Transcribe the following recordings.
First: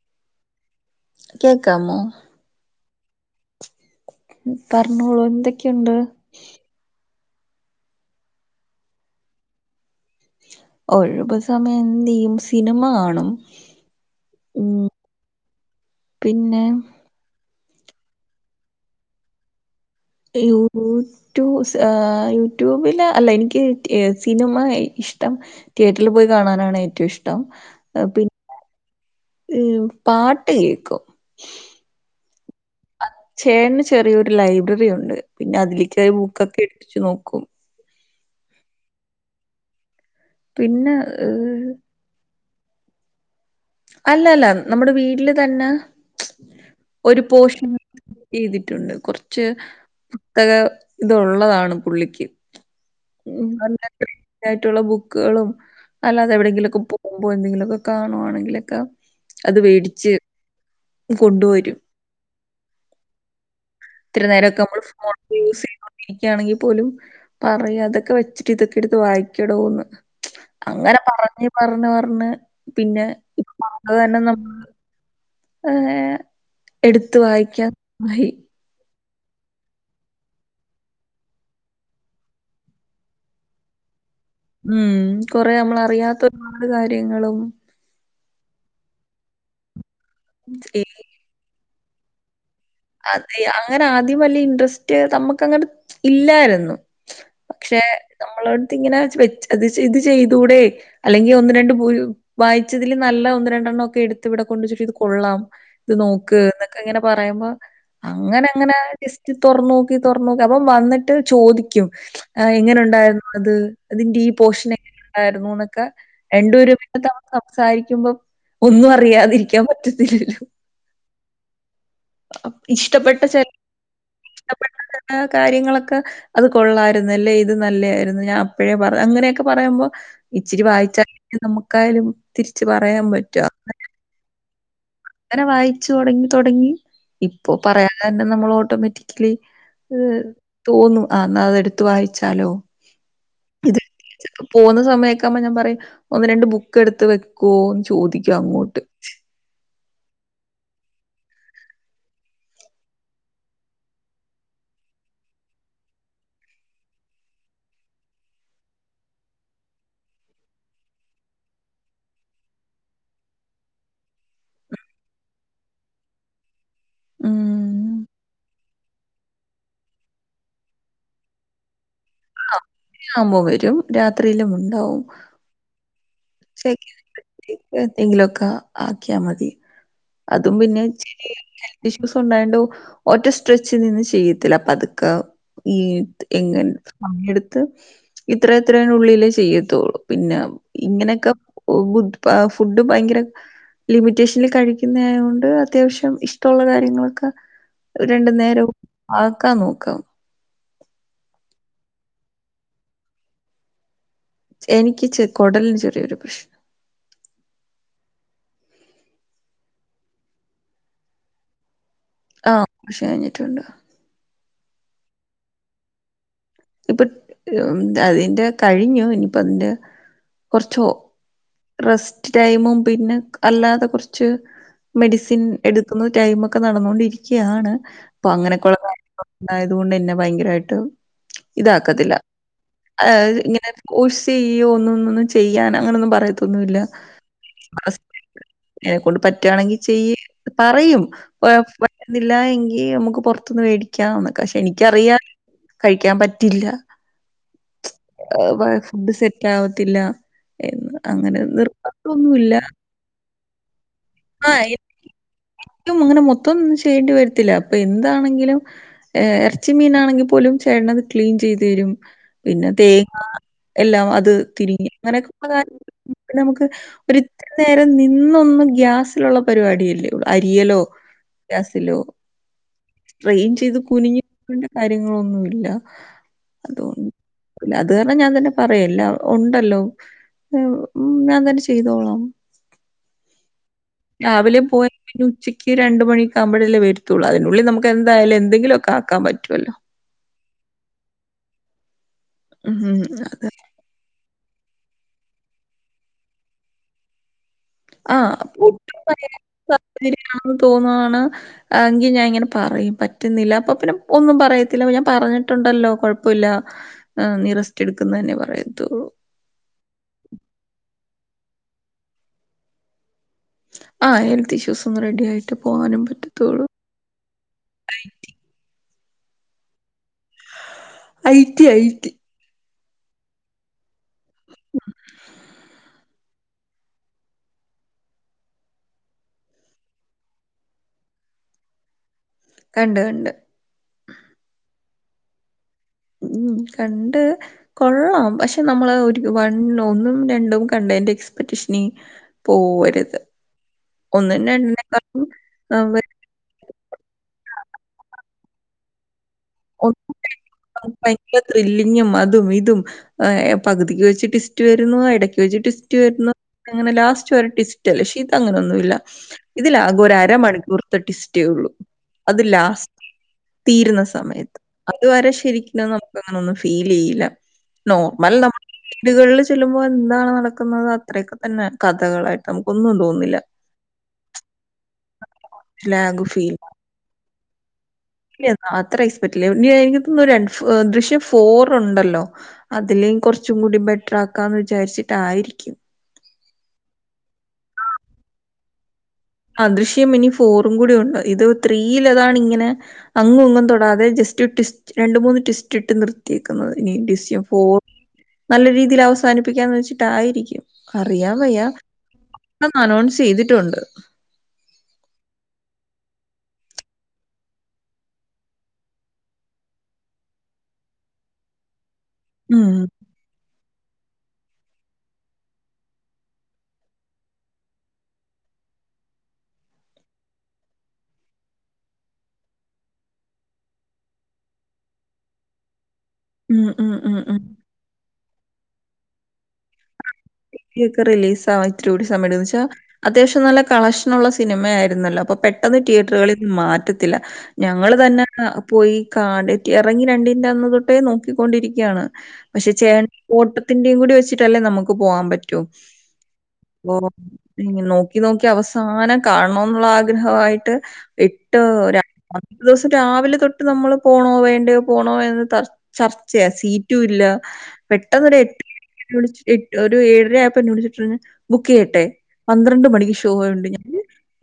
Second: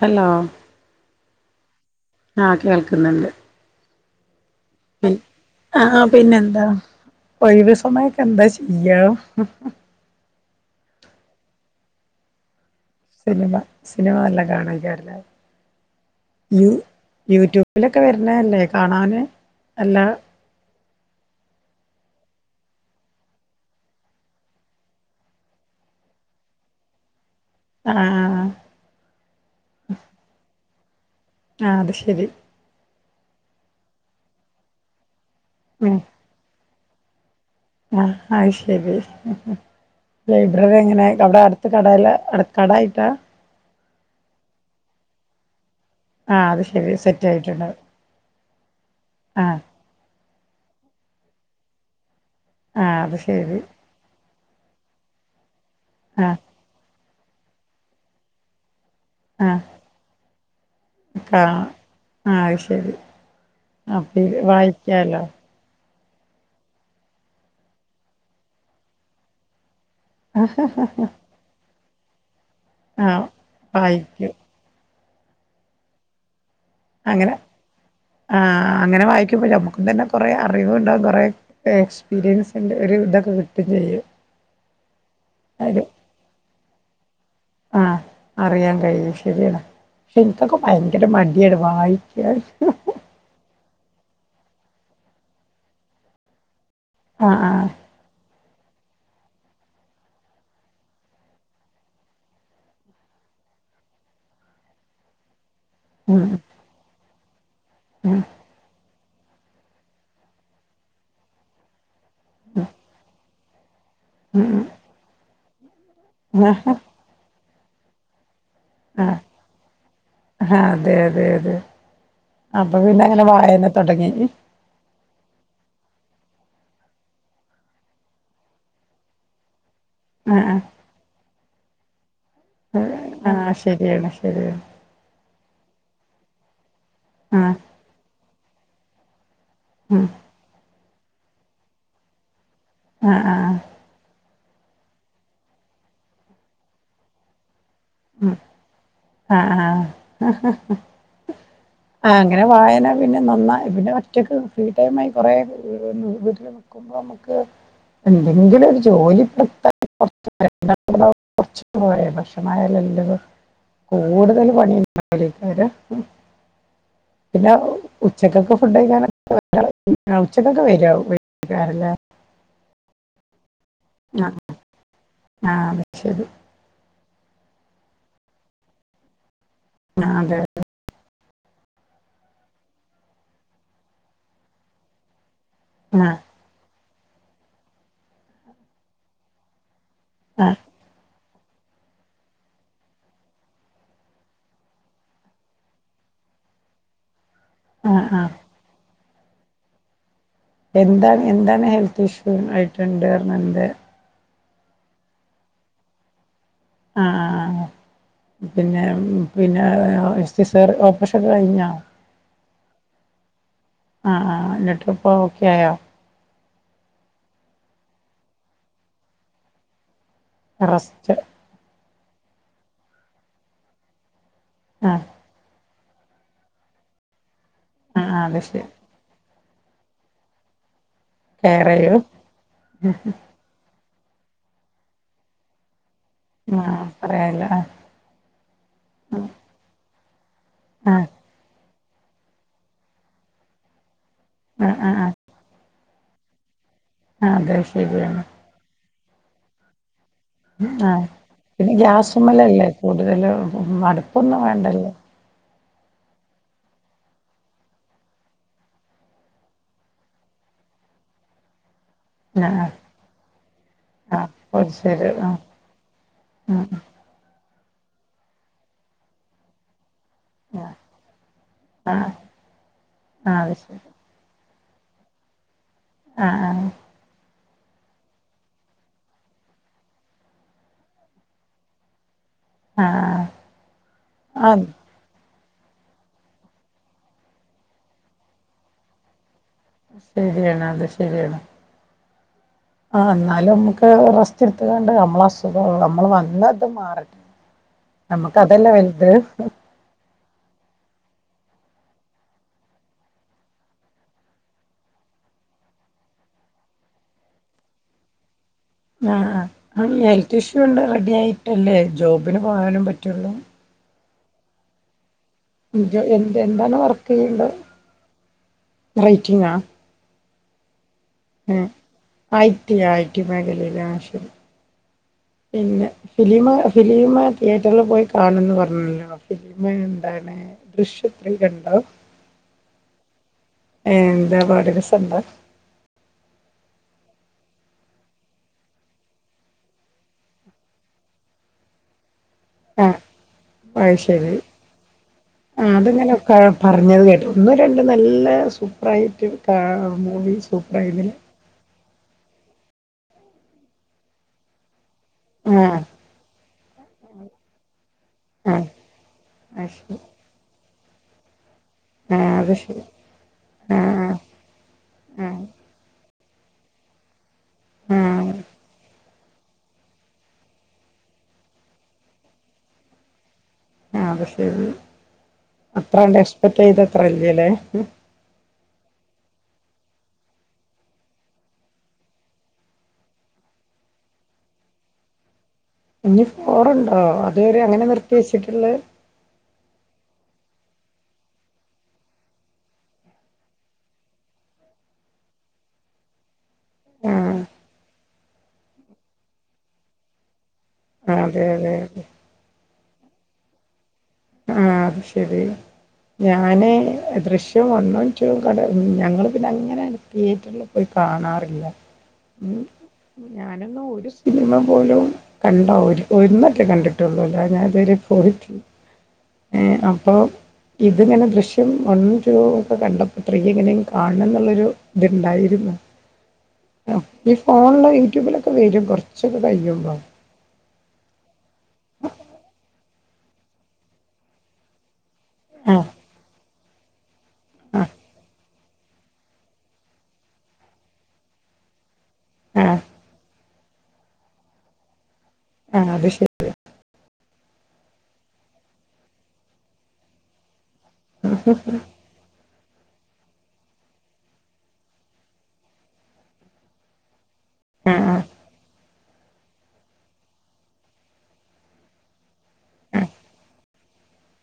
Hello കേക്ക് ആ കേൾക്കുന്നുണ്ട് പറഞ്ഞോളൂ എന്തൊക്കെയുണ്ട് ആഹ പിന്നെന്താ ഒഴിവ സമയൊക്കെ എന്താ ചെയ്യാ ഉം ഉം ഒഴിവ് സമയം എന്ത് യൂസ് സിനിമ സിനിമ നല്ലം ഉം, കാണയ്ക്കാരംലെ പിന്നെ യു യൂട്യൂബിലൊക്കെ വരണ അല്ലേ കാണാന് അല്ല യൂട്യൂ ഹേ ഹ് യൂട്യൂബില് അല്ല എനിക്ക് സിനിമ ഇഷ്ടം തിയേറ്ററിൽ പോയി കാണാനാണ് ഏറ്റവും ഇഷ്ടം ആ ട്ടം പിന്നെ പാട്ട് കേൾക്കും ആ അത് ശരി ചേട്ടൻ ചെറിയൊരു ലൈബ്രറി ഉണ്ട് പിന്നെ അതിൽക്ക് ഉം കേറി ബുക്കൊക്കെ ഇട്ടിട്ടുനോക്കും ആ അയ്ശരി ലൈബ്രറി പിന്നെ എങ്ങനെ അവിടെ അടുത്ത ഏഹ് കടെലാ കടായിയിട്ടാ അല്ല അല്ല നമ്മുടെ വീട്ടില് തന്നെ ആ അത് ശരി ഒരു സെറ്റ് ആയിട്ടുണ്ട് പോർശൻ ചെയ്തിട്ടുണ്ട് ആ കുറച്ച് പുസ്തക ഇതുള്ളതാണ് പുള്ളിക്ക് ആ അത് ശരി നല്ലതായിട്ടുള്ള ബുക്കുകളും ആ അല്ലാതെവിടെയെങ്കിലുംക്കെ പോവുമ്പോ എന്തെങ്കിലുമൊക്കെ കാണുവാണെങ്കിലൊക്കെ ആ അത് വേടിച്ച് കൊണ്ട് വരും ആഹ അയ്ശരി ഇത്തിരി നേരോക്കെ നമ്മൾ ഫോൺ യൂസ് ചെയ്ണോണ്ട് ഇരിക്കിയാണെങ്കിൽ പോലും പറയും അതൊക്കെ വെച്ചിട്ട് ഇതൊക്കെ എടുത്ത് വായിക്കടോന്ന് അങ്ങനെ പറഞ്ഞ് പറഞ് പറഞ്ഞ് പിന്നെ ആ ഇപ്പ ആക തന്നെ വായിക്കും നമ്മള് ഏർ എടുത്ത അങ്ങനെ വായിക്കാൻഹയി ഇക്കും നമ്മുക്കും തന്നെ കൊറേ അറിവ ഉണ്ടാവും കുറ എക്സ്പീരിയൻസ് ഇതൊക്കെ കിട്ടും ചെയ്യും ഉം കൊറെ നമ്മൾ അറിയാ ആഹ അറിയാൻ കഴിയും ശരിയാണ് പക്ഷെ എനിക്കൊക്കെ ഭയങ്കര മടിയട വായിക്ക അതി ആ ആഹ് ആഹ് പക്ഷെ നമ്മള് ഇങ്ങനെ ഇത് ചെയ്ത്തൂടെ അല്ലെങ്കിൽ ഒന്ന് രണ്ട് വായിച്ചതിൽ നല്ല ഒന്ന് രണ്ട് ഒക്കെ എടുത്ത് ഇവിടെ കൊണ്ട വച്ചട്ട് ഇത് കൊള്ളാം ഇത് ഉം നോക്ക് എന്നൊക്കെ ഇങ്ങനെ പറയുമ്പോ ഉം അങ്ങനെ അങ്ങനെ ടെസ്റ്റ് തുറു നോക്കി തുറ നോക്കി അപ്പം വന്നിട്ട് ചോദിക്കും എങ്ങനെ ഉണ്ടായിരുന്നു അ അതിന്റെ ഈ ഉം പോർഷൻ എങ്ങനെ ഉണ്ടായിരുന്നു എന്നൊക്കെ ഉം എണ്ട ആഹ് ഒരുരുമന ത സംസാരിക്കുമ്പം ഒന്നും ആഹ് അറിയാതിരിക്കാൻ പറ്റത്തില്ലല്ലോ ആഹ് അതെ അതെ അതെ അപ് അപ്പൊ പിന്നെ ഇഷ്ടപ്പെട്ട അങ്ങനെ ചെൽ വായന തുടങ്ങി കാര്യങ്ങളൊക്കെ അത് കൊള്ളാമായിരുന്നല്ലെ ഇത് നല്ലതായിരുന്നു ഞാൻ അപ്പോഴേ അങ്ങനെയൊക്കെ പറയുമ്പോൾ ആഹ് ആഹ് ഇച്ചിരി വായിച്ചാല നമുക്കായാലും തിരിച്ച് പറയാൻ പറ്റു അ ആഹ് ശരിയാണ് ശരിയാണ് വായിച്ചു തുടങ്ങി തുൊടങ്ങി ഇപ്പോൊ ആഹ് പറയാതെ തന്നെ നമ്മൾ ഓട്ടോമാറ്റിക്കലി ഉം ഏർ തോന്നും ആ എന്നാൽ അത എടുത്ത വായിച്ചാലോ ആഹ ആഹ ഇതെടുത്ത് പോകുന്ന സമയൊക്കെകുമ്പോ ഞാൻ പറയും ഒന്ന് രണ്ട് ബുക്ക് എടുത്ത് വെക്കുവോന്ന് ചോദിക്കും അങ്ങോട്ട് ആഹ ആഹ ആഹ അങ്ങനെ വായന പിന്നെ നന്നായി പിന്നെ ഒറ്റക്ക് ഫ്രീ ടൈ ആ കൊറെേ വീട്ട ന നമുക്ക് എന്തെങ്കിലും ഒരു ജോലിപ്പെടുത്താണ്ട കുറച്ച കുയ ഭക്ഷണമായാലല്ലവ കൂടുതൽ പണിക്ക പിന്നെ ഉച്ചക്കൊക്കെ ഫുഡ് കഴിക്കാനൊെ ഉച്ചക്കൊക്കെ വാറ അ ആവുമ്പോം വരും രാത്രിയിലും ഉണ്ടാവും ആ, അത് ശരി ച്ചന്തങ്കിലുംൊക്കെ ആക്കിയാൽ മതി ആ അതെ അതും പിന്നെ ഹെൽത്ത് ഇഷ്യൂസ് ഉണ്ടായണ്ടോ ഒറ്റ സ്ട്രെച്ച് നിന്നന്ന് ചെയ്യത്തില്ല അപ്പ അതക്കെ ഈ ആ എങ്ങെ സമയ എടുത്ത് ഇത്ര എത്രേനുള്ളിലേ ചെയ്യത്തുള്ളൂ പിന്നെ ആ ഇങ്ങനെയൊക്കെ ഫുഡ് ഭയങ്കര ലിമിറ്റേഷനിൽ കഴിക്കുന്നായ കൊണ്ട് അത്യാവശ്യം ഇഷ്ടമുള്ള കാര്യങ്ങളൊക്കെ ആ ആ രണ്ടു നേരവും ആക്കാ നോക്കാം എന്താണ് എന്താണ് ഹെൽത്ത് ഇഷ്യൂ ആയിട്ടുണ്ട്ഡാന്ത് എനിക്ക് ച കൊടലിന് ചെറിയൊരു പ്രശ്നം ആഹ പിന്നെ പിന്നെ ഓപ്പറേഷൻ ഒക്കെ കഴിഞ്ഞ ആഹ കഷി കഴിഞ്ഞിട്ടുണ്ട് ആഹ ആ എന്നിട്ട്പ്പ ഓക്കെ ആായോ ഇപ്പൊ അതിന്റെ കഴിഞ്ഞു ഇനിപ്പ അതിന്റെ കുറച്ച് അറസ്റ്റ് റെസ്റ്റ് ടൈമും പിന്നെ അല്ലാതെ കുറച്ച് ആ ആ മെഡിസിൻ എടുത്തുന്ന ടൈം ഒക്കെ നടന്നൊണ്ടിരിക്കുകയാണ് ആ, അപ്പൊ അത് ശരി അങ്ങനെയൊക്കെയ ഉള്ള ഇണ്ടായത്കൊണ്ട്ന്നെ ഭയങ്കരമായിട്ട് കെയർ ചെയ്യും ഇതാക്കത്തില്ല ഇങ്ങനെ ചെയ്യോ ഒന്നന്ന ഒന്നും ചെയ്യാൻ അങ്ങനെന്ന ആ പറയത്തൊന്നുമല്ല പറയാനില്ല ആ, ആ എന്നെക്കൊണ്ട് പറ്റുകവാണെങ്കിൽ ചെയ്യ പറയും ആഹ് വരുന്നില്ല എങ്കിൽ നമുക്ക് പുറത്തുന്ന് മേടിക്ക കഴിക്കന്ന് പക്ഷെ ആഹ് ആഹ് ആഹ് എനിക്കറിയാ കഴിക്കാൻ പറ്റില്ല അതെ ശരിയാണ് ഫുഡ് സെറ്റാവത്തില്ല ആ പിന്നെ ഗ്യാസുമലല്ലേ കൂടുതല് മടുപ്പൊന്നും ആഹ് വേണ്ടല്ലോ അങ്ങനെ മൊത്തം ഒന്നും ചെയ്യേണ്ടി വരത്തില്ല അപ്പൊ എന്താണെങ്കിലും ഇറച്ചി മീനാണെങ്കിൽ പോലും ചേട്ടനത് ക്ലീൻ ചെയ്തു തരും പിന്നെ ആഹ് തേങ്ങ എല്ലാം ആഹ് അത് തിരിഞ്ഞ് ശരി ആഹ് അങ്ങനെയൊക്കെള്ള കാര്യങ്ങള് ഉം നമുക്ക് ഒരു ഒത്തിരി നേരം നിന്നൊന്നും ഗ്യാസിലുള്ള പരിപാടീല്ല ആഹ് അരിയലോ ഗ്യാസിലോ ആഹ് ആഹ് സ്ട്രെയിൻ അത് ചെയ്ത് ശരി കുനിഞ്ഞ് ണ്ട് കാര്യങ്ങളൊന്നൂല ആ ആ അത് കാരണം ഞാൻ തന്നെ പറയൂല ഉണ്ടല്ലോ ഉം ഞാൻ തന്നെ ചെയ്തോളാം ആഹ് രാവിലെ ആഹ് പോയ [inaudible] ഉച്ചക്ക് രണ്ട് മണി ഒക്കെ ആവുമ്പോഴല്ലേ വരത്തുള്ളൂ അതിനുള്ളിൽ നമുക്ക് എന്തായാലും എന്തെങ്കിലൊക്കെ ആക്കാൻ പറ്റുവല്ലോ? ശരിയാണ് അത് ശരിയാണ് ഉം. ആ അതെ. എന്നാലും നമുക്ക് റസ്റ്റ് ചിരിത്ത [unintelligible] കണ്ട് നമ്മള അസുഖം നമ്മൾ വന്നത് മാറട്ടെ ആ നമ്മക്ക് അതല്ലേ വലുത് ഒട്ടുംയാ [inaudible] തോന്നുവാണ് എങ്കിൽ ഞാൻ ഇങ്ങനെ പറയും പറ്റുന്നില്ല അപ്പൊ പിന്നെ ഒന്നും പറയത്തില്ല ഞാൻ പറ പറഞ്ഞിട്ടുണ്ടല്ലോ കുഴപ്പൂല നീ റസ്റ്റ് എടുക്ക് എന്ന് തന്നെ പറയത്തുള്ളൂ ആ ഹെൽത്ത് ഇഷ്യൂ ഉണ്ട് റെഡി ആയിട്ടല്ലേ ജോബിന് പോകാനും പറ്റുള്ളൂ ആ ഹെൽത്ത് ഇഷ്യൂസ് ഒന്ന് റെഡി ആയി എ എ എന്താണ് വർക്ക് ചെയ്യണ്ടേ റൈറ്റിങ്ങാ ഐറ്റി ഐറ്റി ഐറ്റി മേഖലയിലാ ആ ശരി പിന്നെ ഫിലീമ് ഫിലീമ് തിയേറ്ററിൽ പോയി കാണുംന്ന് പറഞ്ഞല്ലോ ഫിലീമ് എന്താണ് ദൃശ്യം ത്രീ കണ്ടോ? കണ്ട് കണ്ട്. ഏ എന്താ പാട് രസണ്ടാ ഉം കണ്ട് കൊള്ളാം പക്ഷെ നമ്മള് ഒരു വൺ ഒന്നും രണ്ടും കണ്ടേൻ്റെ എക്സ്പെറ്റേഷനിൽ പോവരുത് ആ ശരി ഒന്നിനും രണ്ടിനേക്കാളും ആ ആഹ് അതങ്ങനെ വലുതാ പറഞ്ഞത് കേട്ടൂ ണ്ട് നല്ല സൂപ്പറായിട്ട് കാണാം മൂവി സൂപ്പറായി [unintelligible] കഞ്ഞം അതും ഇതും ഏ പകുതിക്ക് വെച്ചിട്ട് ട്വിസ്റ്റ് വരുന്നു ഇടയ്ക്ക് വെച്ചിട്ട് ആഹ് ട്വിസ്റ്റ് വരുന്നു അങ്ങനെ ലാസ്റ്റ് ഒരു ട്വിസ്റ്റ് അല്ലേ പക്ഷേ ആഹ് ഇതങ്ങനൊന്നൂല അത് ശരി ഇതിലാകെ ഒരരമണിക്കൂർ ട്വിസ്റ്റേ ഇള്ളൂ ആഹ് അത് ശരി ലാസ്റ്റ് തീരുന്ന ആഹ് സമയത്ത് അതുവരെ ആഹ് ശരിക്കും നമുക്ക് അങ്ങനൊന്നും ഫീലെയ്യില്ല ആഹ് നോർമൽ നമ്മ വീടുകളിൽ ചെല്ലുമ്പോൾ എന്താണ് നടക്കുന്നത് അത്രൊക്കെ തന്നെ കഥകളായിട്ട് നമുക്കൊന്നും തോന്നില്ല ആ അത് ശരി അത്രണ്ട് ലാഗ് ഫീൽ എക്സ്പെക്ട് ചെയ്തത്ര ഇല്ലല്ലേ ഇല്ല അത്ര എക്സ്പെക്ടില്ലേ എ [unintelligible] നിക്ക് ര ദൃശ്യം ഫോർ ഉണ്ടല്ലോ അതില് കുറച്ചും കൂടി ബെറ്റർ ആക്കാ എന്ന് വിചാരിച്ചിട്ടായിരിക്കും ഇനി ഫോറുണ്ടോ അതുവരെ അങ്ങനെയാ നിർത്തിവെച്ചിട്ടിള്ളത് ആ ദൃശ്യം ഇനി ഫോറും കൂടി ഉണ്ട് ഇത് ത്രീയിൽ അതാണ് ഇങ്ങനെ അങ്ങും ഇങ്ങും തൊടാതെ ജസ്റ്റ് രണ്ട് മൂന്ന് ട്വിസ്റ്റ് ഇട്ട് നിർത്തിയേക്കുന്നത് ഇനി ആഹ് ദൃശ്യം ഫോർ നല്ല രീതിയിൽ അവസാനിപ്പിക്കാന്ന് വെച്ചിട്ടായിരിക്കും അതെ അതെ അതെ ഇന്ന് അനൗൺസ് ചെയ്തിട്ടുണ്ട് ആ അത് ശരി ഞാന് ദൃശ്യം വണ്ണും ടുവും കണ്ട് ഞങ്ങള് പിന്നെ അങ്ങനെ തിയേറ്ററില് പോയി കാണാറില്ല ഉം ഞാനൊന്നും ഒരു സി സിനിമ പോലും കണ്ടാ ഒരു ഒന്നട്ടേ കണ്ടിട്ടുള്ളൂ അല്ലാതെ ഞാ ഇതുവരെ പോയിട്ടില്ല ഏ അപ്പൊ ഇത്ങ്ങനെ ദൃശ്യം വൺ ടു ഒക്കെ കണ്ടപ്പോ ത്രീ എങ്ങനെയും കാണ എന്നുള്ളരു ഇത്ണ്ടായിും ഉം, ഉം, ഉ ഉം, ഈ ഉം. ഫോണുള്ള യൂട്യൂബിലൊക്കെ വരും കുറച്ചൊക്കെ കഴിയുമ്പോ ഒക്കെ റിലീസ് ആവാൻ ഇത്തിരി കൂടി സമയംന്ന് വെച്ചാൽ അത്യാവശ്യം നല്ല കളക്ഷൻ ഉള്ള സിനിമയായിരുന്നല്ലോ അപ്പൊ പെട്ടെന്ന് ആഹ് തിയേറ്ററുകളിൽന്നും മാറ്റത്തില്ല ആഹ് ഞങ്ങള് തന്നെ പോയി കാ ഇറങ്ങി രണ്ടിൻന്റെറെ അന്ന തൊട്ടേ നോക്കിക്കൊണ്ടിരിക്കുകയാണ് പക്ഷെ ആഹ് ചേട്ട ത്തിന്റെയും കൂടി വെച്ചിട്ടല്ലേ നമുക്ക് പോവാാൻ പറ്റോ ആഹ് അത് ശരി അ നോക്കി നോക്കി അവസാനം കാണണം എന്നുള്ള ആഗ്രഹയിട്ട് എട്ട് ദിവസം രാവിലെ തൊട്ട് നമ്മള് പോണോ വേണ്ടയോ പോണോ എന്ന് ചർച്ചയാ സീറ്റും ഇല്ല ആഹ് ആഹ് പെട്ടെന്ന്രു എട്ട വി് ഒരു ഏഴര ആപ്പ് എന്ന വിളിച്ചിട്ട ബുക്ക് ചെയ്യട്ടെ പന്ത്രണ്ട് മണിക്ക് ഷോ ഉണ്ട് ഞാൻ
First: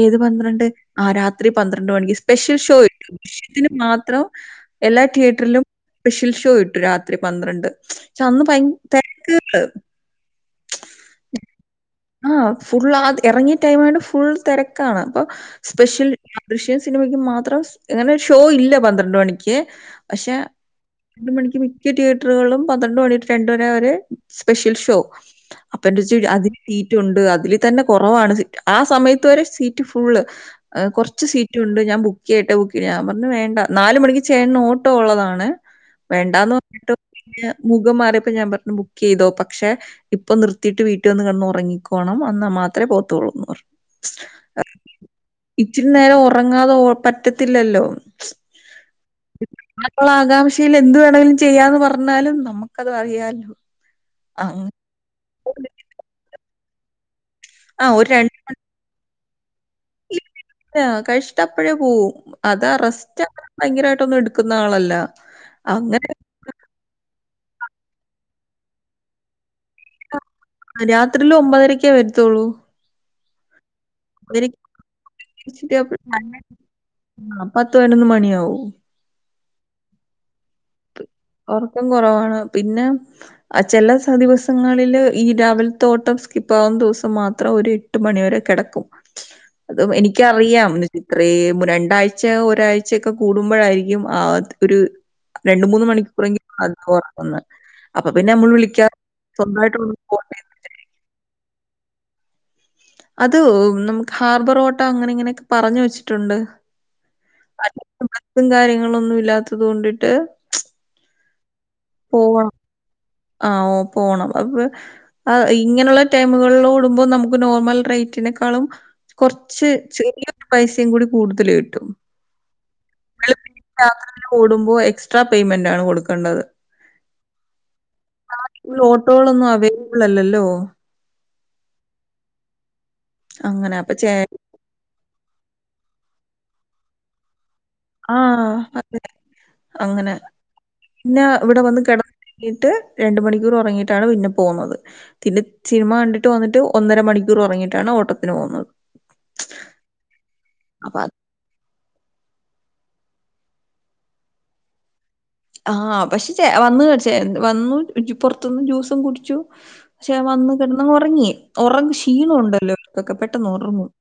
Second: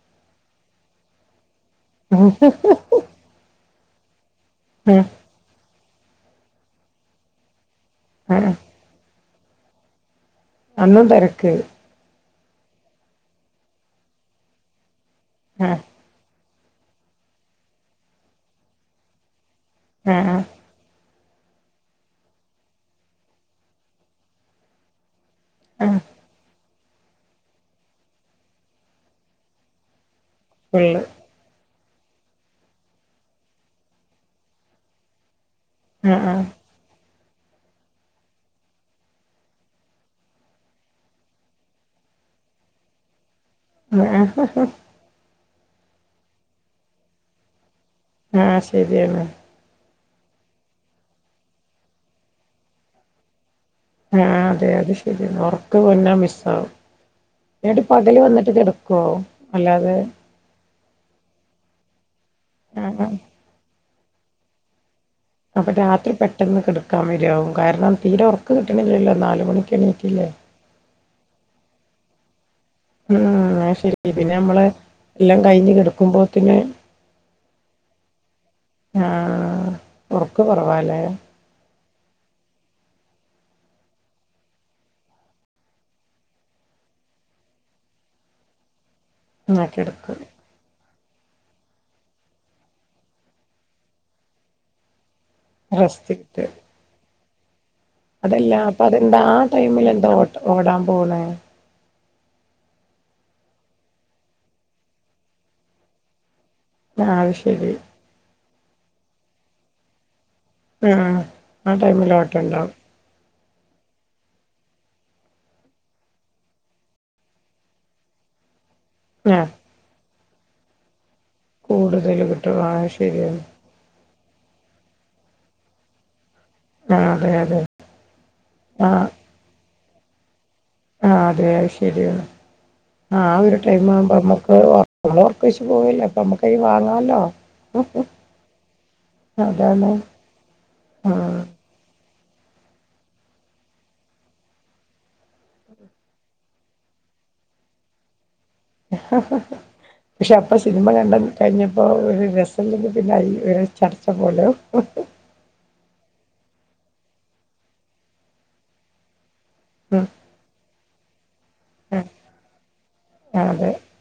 ഏത് പന്ത്രണ്ട് ആ രാത്രി പന്ത്രണ്ട് മണിക്ക് ആഹ് സ്പെഷ്യൽ ഷോ കട്ടു വിഷ്യത്തിന് മാത്രം ആഹ് എല്ലാ ആഹ് തിയേറ്ററിലും പഷിൽഷോ ഇട്ടു രാത്രി പന്ത്രണ്ട് പക്ഷ അന്ന് ആഹ് ഭ തിരക്ക് അന്നും തരക്ക് ആഹ ഫുൾ ആ ഇറങ്ങിയ ടൈംമായിട്ട് ഫുൾ തിരക്കാണ് അപ്പൊ ആഹ് സ്പെഷ്യൽ ദൃഷ്യൻ സിനിമയ്ക്ക് മാത്രം എങ്ങനെ ഒരു ഷോ ഇല്ല പന്ത്രണ്ട് മണിക്ക് പക്ഷെ ആഹ് രണ്ട മണിക്ക് മിക്ക തിയേറ്ററുകളിലും പന്ത്രണ്ട് മണി രണ്ട വരെ അവ ഒരു സ്പെഷ്യൽ ഷോ അപ്പ ആഹ് എന്റെ ചച്ചി അതില് സീറ്റ് ഉണ്ട് അതില് തന്നെ കുറവാണ് ആ സമയത്ത് വരെ സീറ്റ് ഫുള്ള് ഫുള്ള് കുറച്ച് സീറ്റ് ഉണ്ട് ഞാൻ ബുക്ക് ചെയ്യട്ടെ ബുക്ക് ചെയ്യഞ്ഞന്ന് വേണ്ട നാല് മണി ചേന്ന് ഓട്ടോ ഉള്ളതാണ് ആഹ് വേണ്ടാന്ന് പറഞ്ഞിട്ട് പിന്നെ മുഖം മാറിയപ്പോ ഞാൻ പറഞ്ഞു ബുക്ക് ചെയ്തോ പക്ഷെ ഇപ്പൊ നിർത്തിയിട്ട് വീട്ടിൽ വന്ന് കണ്ടോ ഉറങ്ങിക്കോണം എന്നാൽ മാത്രമേ പോത്തുള്ളൂ ആഹ് ഇച്ചിരി നേരം ഉറങ്ങാതെ പറ്റത്തില്ലല്ലോ ആഹ് ശരിയെന്നാ ഇപ്പോൾ ആകാംക്ഷയിൽ എന്ത് വേണമെങ്കിലും ചെയ്യാന്ന് പറഞ്ഞാലും നമുക്കത് അറിയാല്ലോ ആഹ് അതെ അത് ശരിയ ഉറക്ക് വന്നാ മിസ്സ ആകും ഏട്ട് ആ ഒരു പകല് വന്നിട്ട് മണിക്ക് കെടക്കോ അല്ലാതെ അല്ല കഴിച്ചിട്ട് അപ്പഴേ പോവും അത് ആഹ് ആഹ് അറസ്റ്റ് അങ്ങ ഭയങ്കരമായിട്ടൊന്നും എടുക്കുന്ന ആളല്ല അപ്പൊ അങ്ങനെ രാത്രി പെട്ടെന്ന് കെടക്കാൻ വരോ കാരണം തീരെ ഉറക്ക് കിട്ടണില്ലല്ലോ നാല് മണിക്ക് എണീക്കില്ലേ രാത്രില ഒമ്പതരക്കേ വരുത്തുള്ളൂ ഉം ശരി പിന്നെ നമ്മള് എല്ലാം കഴിഞ്ഞഞ് കഴിച്ചിട്ട് കിടക്കുമ്പോത്തിനെ മണിയാവും. ആഹ് ഒറക്ക് കൊറവാലേ കുറവാണ് പിന്നെ ചില ദിവസങ്ങളില് ഈ രാവിൽ തോട്ടം സ്കിപ്പ് ആകും ദിവസം മാത്രം ഒര് എട്ട് മണി വരെ കെടക്കും ആഹ് അത് കിടക്കും എനിക്കറിയാം ഇത്ര രണ്ടാഴ്ച ഒരാഴ്ചയ ഒക്കെ കൂടുമ്പോഴായിരിക്കും ആഹ് ഒരു രണ്ട് മൂന്ന് റസ്റ്റ് മണിക്കൂറെങ്കും കിട്ടും അതാ ഒറങ്ങുന്നേ അതല്ല അപ്പൊ അതെന്താ ആ ടൈമിൽ എന്താ ഓ പോട്ടേന്ന് ഓടാൻ വിചാരിക്കും. പോണേ അതോ നമുക്ക് ഹാർബർ ഓട്ടോ അങ്ങനെ ഇങ്ങനെയൊക്കെ പറഞ്ഞ വെച്ചിട്ടുണ്ട്- ആഹ് അയ് ശരി- ും കാര്യങ്ങളൊന്നും ഇല്ലാത്തത് കൊണ്ടിട്ട്- ആഹ് ആ പോവാ ടൈമിലോട്ടൊണ്ടാവും ആഹ് ഓ പോണം അപ്പൊ ഇങ്ങനെയുള്ള ടൈമുകളിലോടുമ്പോൾ നമുക്ക് നോർമൽ റേറ്റ്- റ്റിനേക്കാളും ആഹ് കൊർച്ച് ചെറൃരു പൈസേ കൂടി - കൂടുതല് കിട്ടും- കൂടുതൽ കിട്ടും ആ ശരിയാണ് ഓടുമ്പോ എക്സ്ട്രാ പേയ്മെന്റാണ് കൊടുക്കേണ്ടത്- ആഹ് അതെ അതെ ആഹ് ഓട്ടോകളൊന്നും അവൈലബിൾ അല്ലല്ലോ? ആഹ്അതെ ശരിയാണ്- ആഹ് ഒരു അങ്ങനെ അപ്പൊ ടൈമാവുമ്പ ചേ അമ്മക്ക് ഒറ് കൊഴിച്ച് പോവല്ലേ ഇപ്പ നമ്മുക്ക് വാങ്ങല്ലോ- ആഹ് അതെ അങ്ങനെ പിന്നെ ആഹ് ഇവിടെ വന്ന് കെട ട്ട് രണ്ട് മണിക്കൂർ ഒറങ്ങിയിട്ടാണ് പിന്നെ പോകുന്നത് പിന്നെ സിനിമ കണ്ടിട്ട് വന്നിട്ട് ഒന്നര മണി റ് ഒറങ്ങിട്ടാണ് ഓട്ട്- പക്ഷെ അപ്പൊ സിനിമ കണ്ട കഴിഞ്ഞപ്പോ- രസല്ലെങ്കി പിന്നെ ഐ ഒരു ചർച്ച പോലൊ ഓഹ് - ആഹ് പക്ഷെ ച വന്ന് വന്നു പൊറത്തുന്ന് ജ്യൂസും കുടിച്ചു ഉം ക്ഷെ വന്ന് കെട അങ് ഒറങ്ങി ഒറങ്ങ് അതെ ക്ഷീണ ൊണ്ടല്ലോ അവർക്കൊക്കെ പെട്ടെന്ന് അതെ ഒറങ്ങും-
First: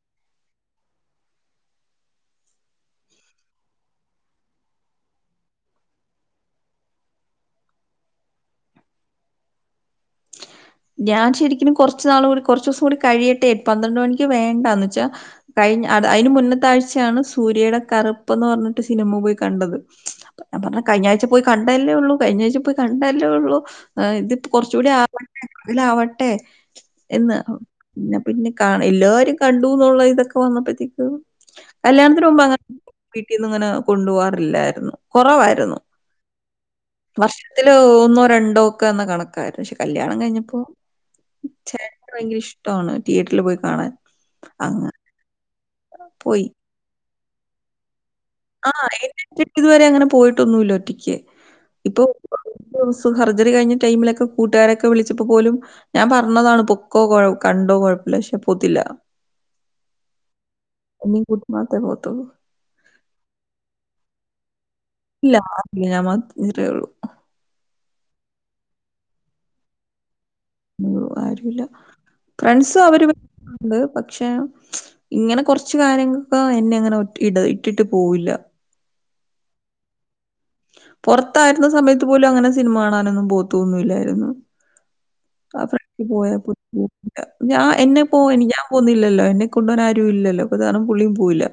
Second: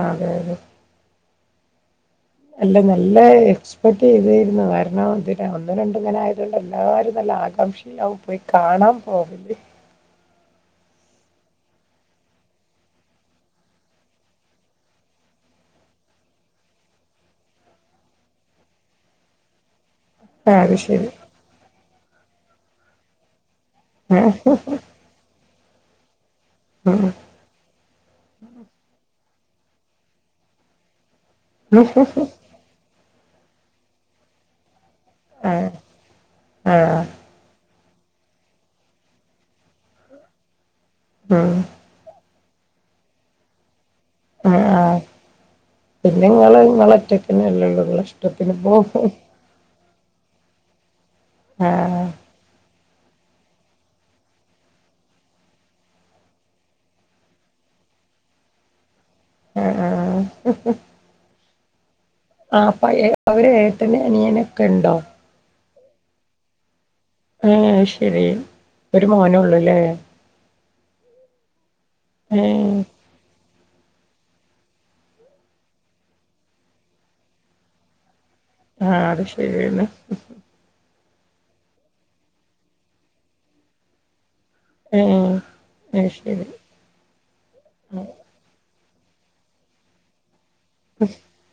അതെ അതെ അല്ല നല്ല എക്സ്പെർട് ചെയ്തിരുന്നു കാരണംതിന ഒന്നും രണ്ടും ഇങ്ങനെ ആയതോണ്ട് എല്ലാരും നല്ല- ആകാംക്ഷയിലാവു പോയി കാണാൻ പോവല്ലേ- ഞാൻ ശരിക്ക്നും കൊറ്ച്ച് നാള്കൂടി കൊറ് ചൂസ്കൂടി കഴിയട്ടെ പന്ത്രണ്ട് മണിക്ക് വേണ്ടാന്ന് വെച്ചാ- കഴിഞ്ഞ് അയ്ന് മുന്നെത്താഴ്ചയാണ് സൂര്യയുടെ കറുപ്പ്ന്ന് പറഞ്ഞിട്ട് സിനിമ പോയി കണ്ടത്- ആഹ് ഞാൻ അത് പറഞ്ഞ കഴിഞ്ഞ ശരി. ആഴ്ച പോയി കണ്ടല്ലേ ഒള്ളൂ കഴിഞ്ഞ ആഴ്ച പോയി കണ്ടല്ലേ ഒള്ളൂ- ആഹ് ഇതി കൊറേച്ചൂടി ആവട്ടെ അതിലാവട്ടെ- ആഹ് എന്ന് പിന്ന പിന്നെ കാ എല്ലാരും കണ്ടു എന്നുള്ള ഇതൊക്കെ വന്നപ്പോത്തേക്ക്- ഉം കല്യാണത്തിന് പോവുമ്പോ അങ്ങനെ വീട്ടീന്ന് അങ്ങനെ കൊണ്ടു പോവാറില്ലായിരുന്നു ആഹ് കൊറവായിരുന്നു ആഹ് വർഷത്തിൽ ഒന്നോ രണ്ടോ ഒക്കെ എന്ന കണക്കായിരുന്നു പക്ഷെ കല്യാണം കഴിഞ്ഞപ്പോ ഉം ചേട്ടന് ഭയങ്കര ഇഷ്ട ഇഷ്ടാണ് തിയേറ്ററിൽ പോയി കാണാൻ അങ്ങ് പിന്നെങ്ങള് ഇങ്ങള ഒറ്റക്കനൊള്ളു ഇങ്ങ ഇഷ്ട ആഹ് എന്ന [unintelligible] ഇതുവരെ അങ്ങനെ പോയിട്ടൊന്നുല്ല ഒറ്റക്ക് ആഹ് ആഹ് സർജറി കഴിഞ്ഞ ടൈമിലൊക്കെ കൂട്ടുകാരൊക്കെ വിളിച്ചപ്പോ പോലും ഞാൻ പറഞ്ഞതാണ് പൊക്കോ കൊഴ് കണ്ടോ ഇപ്പൊ കൊഴപ്പ്ല്ല ക്ഷെ പൂത്തില്ല എ എ എ അനിംക്കുട്ട്മാത്തെ പോ ആ പ അവര് ഏട്ടന്നെ അനിയനൊക്കെ ഇണ്ടോ ഈനാമാത് ഇത്രേ ഉള്ളൂ ആഹ് ശെരി ഒരു മോനൊള്ളൂല്ലേ യൊ ആരുല്ല ഏഹ് ഫ്രണ്ട്സ് അവര് ണ്ട് പക്ഷെ ഇങ്ങനെ കൊറ്ച്ച് കാര്യങ്ങൾക്ക എന്നെ അങ്ങനെ ഇട ഇട്ടിട്ട് പോവില്ല ആഹ്അത് ശരിയാണ് പൊറത്തായിരുന്ന സമയത്ത് പോലും അങ്ങനെ സിനിമ കാണാനൊന്നും ബോത്തൊന്നുല്ലായിരുന്നു ഏഹ് ആ ഫ്രണ്ട്സ് അത് പോയ ശരി. ഞാൻ എന്നെ പോയ ഞാൻ പോഉന്നില്ലല്ലോ എന്നെ കൊണ്ട്വോൻ ആരു ഇല്ലല്ലോ ഇപ്പൊ താണം പുള്ളിയും പോവില്ല